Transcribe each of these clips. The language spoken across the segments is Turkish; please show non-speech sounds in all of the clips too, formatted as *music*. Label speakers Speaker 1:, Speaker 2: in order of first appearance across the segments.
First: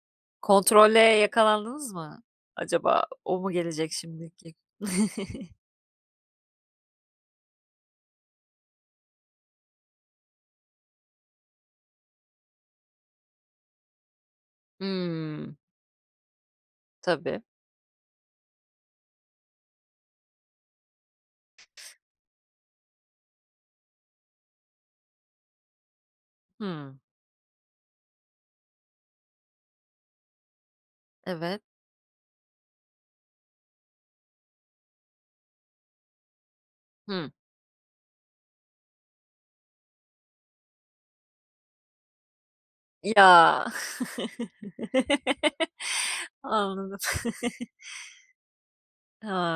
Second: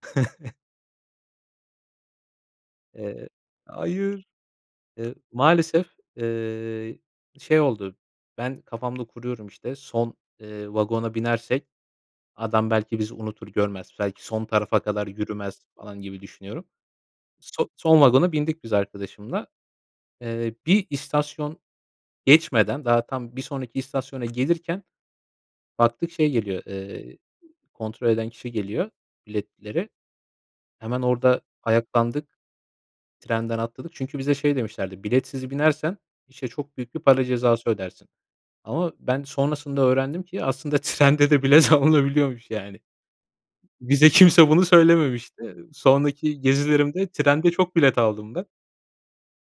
Speaker 1: *chuckles*
Speaker 2: Kontrole yakalandınız mı? Acaba,
Speaker 1: Eee.
Speaker 2: o mu gelecek
Speaker 1: Hayır!
Speaker 2: şimdi ki?
Speaker 1: Eee,
Speaker 2: *chuckles*
Speaker 1: maalesef, eee, şey oldu; ben kafamda kuruyorum işte, son, eee, vagona binersek, adam belki bizi unutur görmez, belki son tarafa kadar
Speaker 2: Hımm.
Speaker 1: yürümez, falan gibi düşünüyorum.
Speaker 2: Tabii.
Speaker 1: So son vagona bindik biz arkadaşımla. Eee, bir istasyon geçmeden daha tam, bir sonraki istasyona gelirken, baktık şey, eee, geliyor,
Speaker 2: Hımm.
Speaker 1: eee, kontrol eden kişi geliyor biletleri. Hemen orada
Speaker 2: Evet.
Speaker 1: ayaklandık, trenden atladık. Çünkü bize şey demişlerdi: "Biletsiz binersen, işte çok büyük bir para
Speaker 2: Hımm.
Speaker 1: cezası ödersin." Ama ben sonrasında öğrendim ki, aslında trende de bilet alınabiliyormuş, yani.
Speaker 2: Ya.
Speaker 1: Bize kimse bunu söylememişti.
Speaker 2: *laughs*
Speaker 1: Sonraki
Speaker 2: Anladım
Speaker 1: gezilerimde trende çok bilet aldım ben.
Speaker 2: *laughs*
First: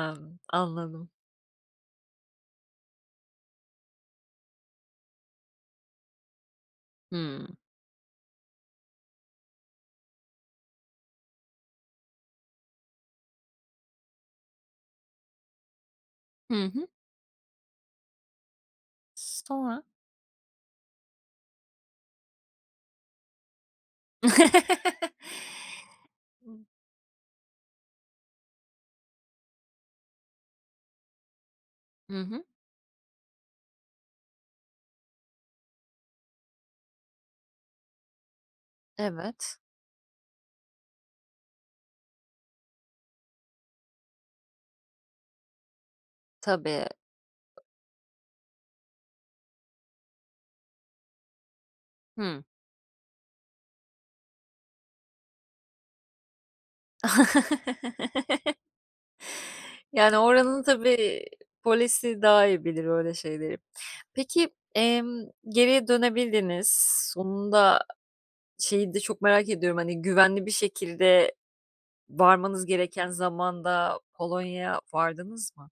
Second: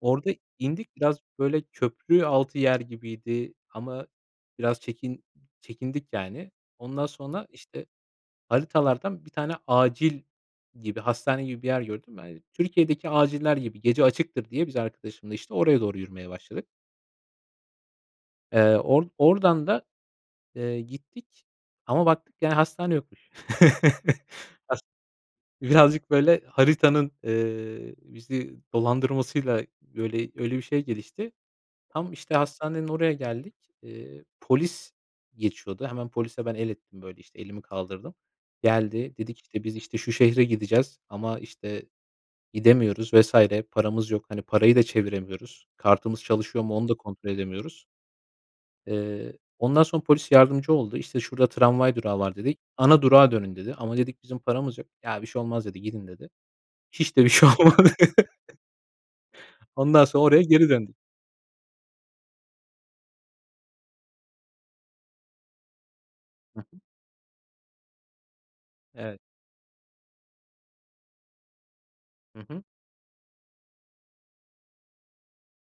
Speaker 1: Orada indik.
Speaker 2: anladım.
Speaker 1: Biraz böyle köprü altı yer gibiydi ama biraz çekin çekindik, yani. Ondan
Speaker 2: Hıı.
Speaker 1: sonra, işte haritalardan bir tane acil gibi, hastane gibi, bir yer gördüm ben. Türkiye'deki aciller gibi; gece açıktır diye, biz arkadaşımla işte oraya doğru yürümeye
Speaker 2: Hı
Speaker 1: başladık.
Speaker 2: hı.
Speaker 1: Eee, or
Speaker 2: S
Speaker 1: oradan da,
Speaker 2: sonra?
Speaker 1: eee, gittik ama baktık, yani hastane yokmuş. *chuckles* Has
Speaker 2: *laughs*
Speaker 1: Birazcık böyle
Speaker 2: Hı.
Speaker 1: haritanın, eee, bizi dolandırmasıyla, böyle öyle bir şey gelişti. Tam
Speaker 2: Hı
Speaker 1: işte
Speaker 2: hı.
Speaker 1: hastanenin oraya geldik. Eee, polis geçiyordu. Hemen polise ben el ettim, böyle işte, elimi kaldırdım. Geldi, dedik;
Speaker 2: Evet.
Speaker 1: işte, biz işte şu şehre gideceğiz ama işte gidemiyoruz vs. paramız yok, hani parayı da çeviremiyoruz. Kartımız çalışıyor mu,
Speaker 2: Tabii.
Speaker 1: onu da kontrol
Speaker 2: A
Speaker 1: edemiyoruz. Eee, ondan sonra polis yardımcı oldu. İşte, "Şurada tramvay durağı var."
Speaker 2: Hıı.
Speaker 1: dedi. "Ana durağa dönün." dedi. Ama dedik, bizim paramız yok. Ya, bir şey olmaz dedi, gidin dedi. Hiç de bir şey olmadı. *chuckles*
Speaker 2: *chuckles*
Speaker 1: Ondan
Speaker 2: Yani
Speaker 1: sonra, oraya
Speaker 2: oranın
Speaker 1: geri
Speaker 2: tabii,
Speaker 1: döndük.
Speaker 2: eee, polisi daha iyi bilir öyle şeyleri. Peki, emm, geriye
Speaker 1: Hı
Speaker 2: dönebildiniz.
Speaker 1: hı.
Speaker 2: Sonunda; şeyi de
Speaker 1: Evet.
Speaker 2: çok merak ediyorum, hani, güvenli bir şekilde
Speaker 1: Hı hı.
Speaker 2: varmanız gereken zamanda, Polonya'ya vardınız mı?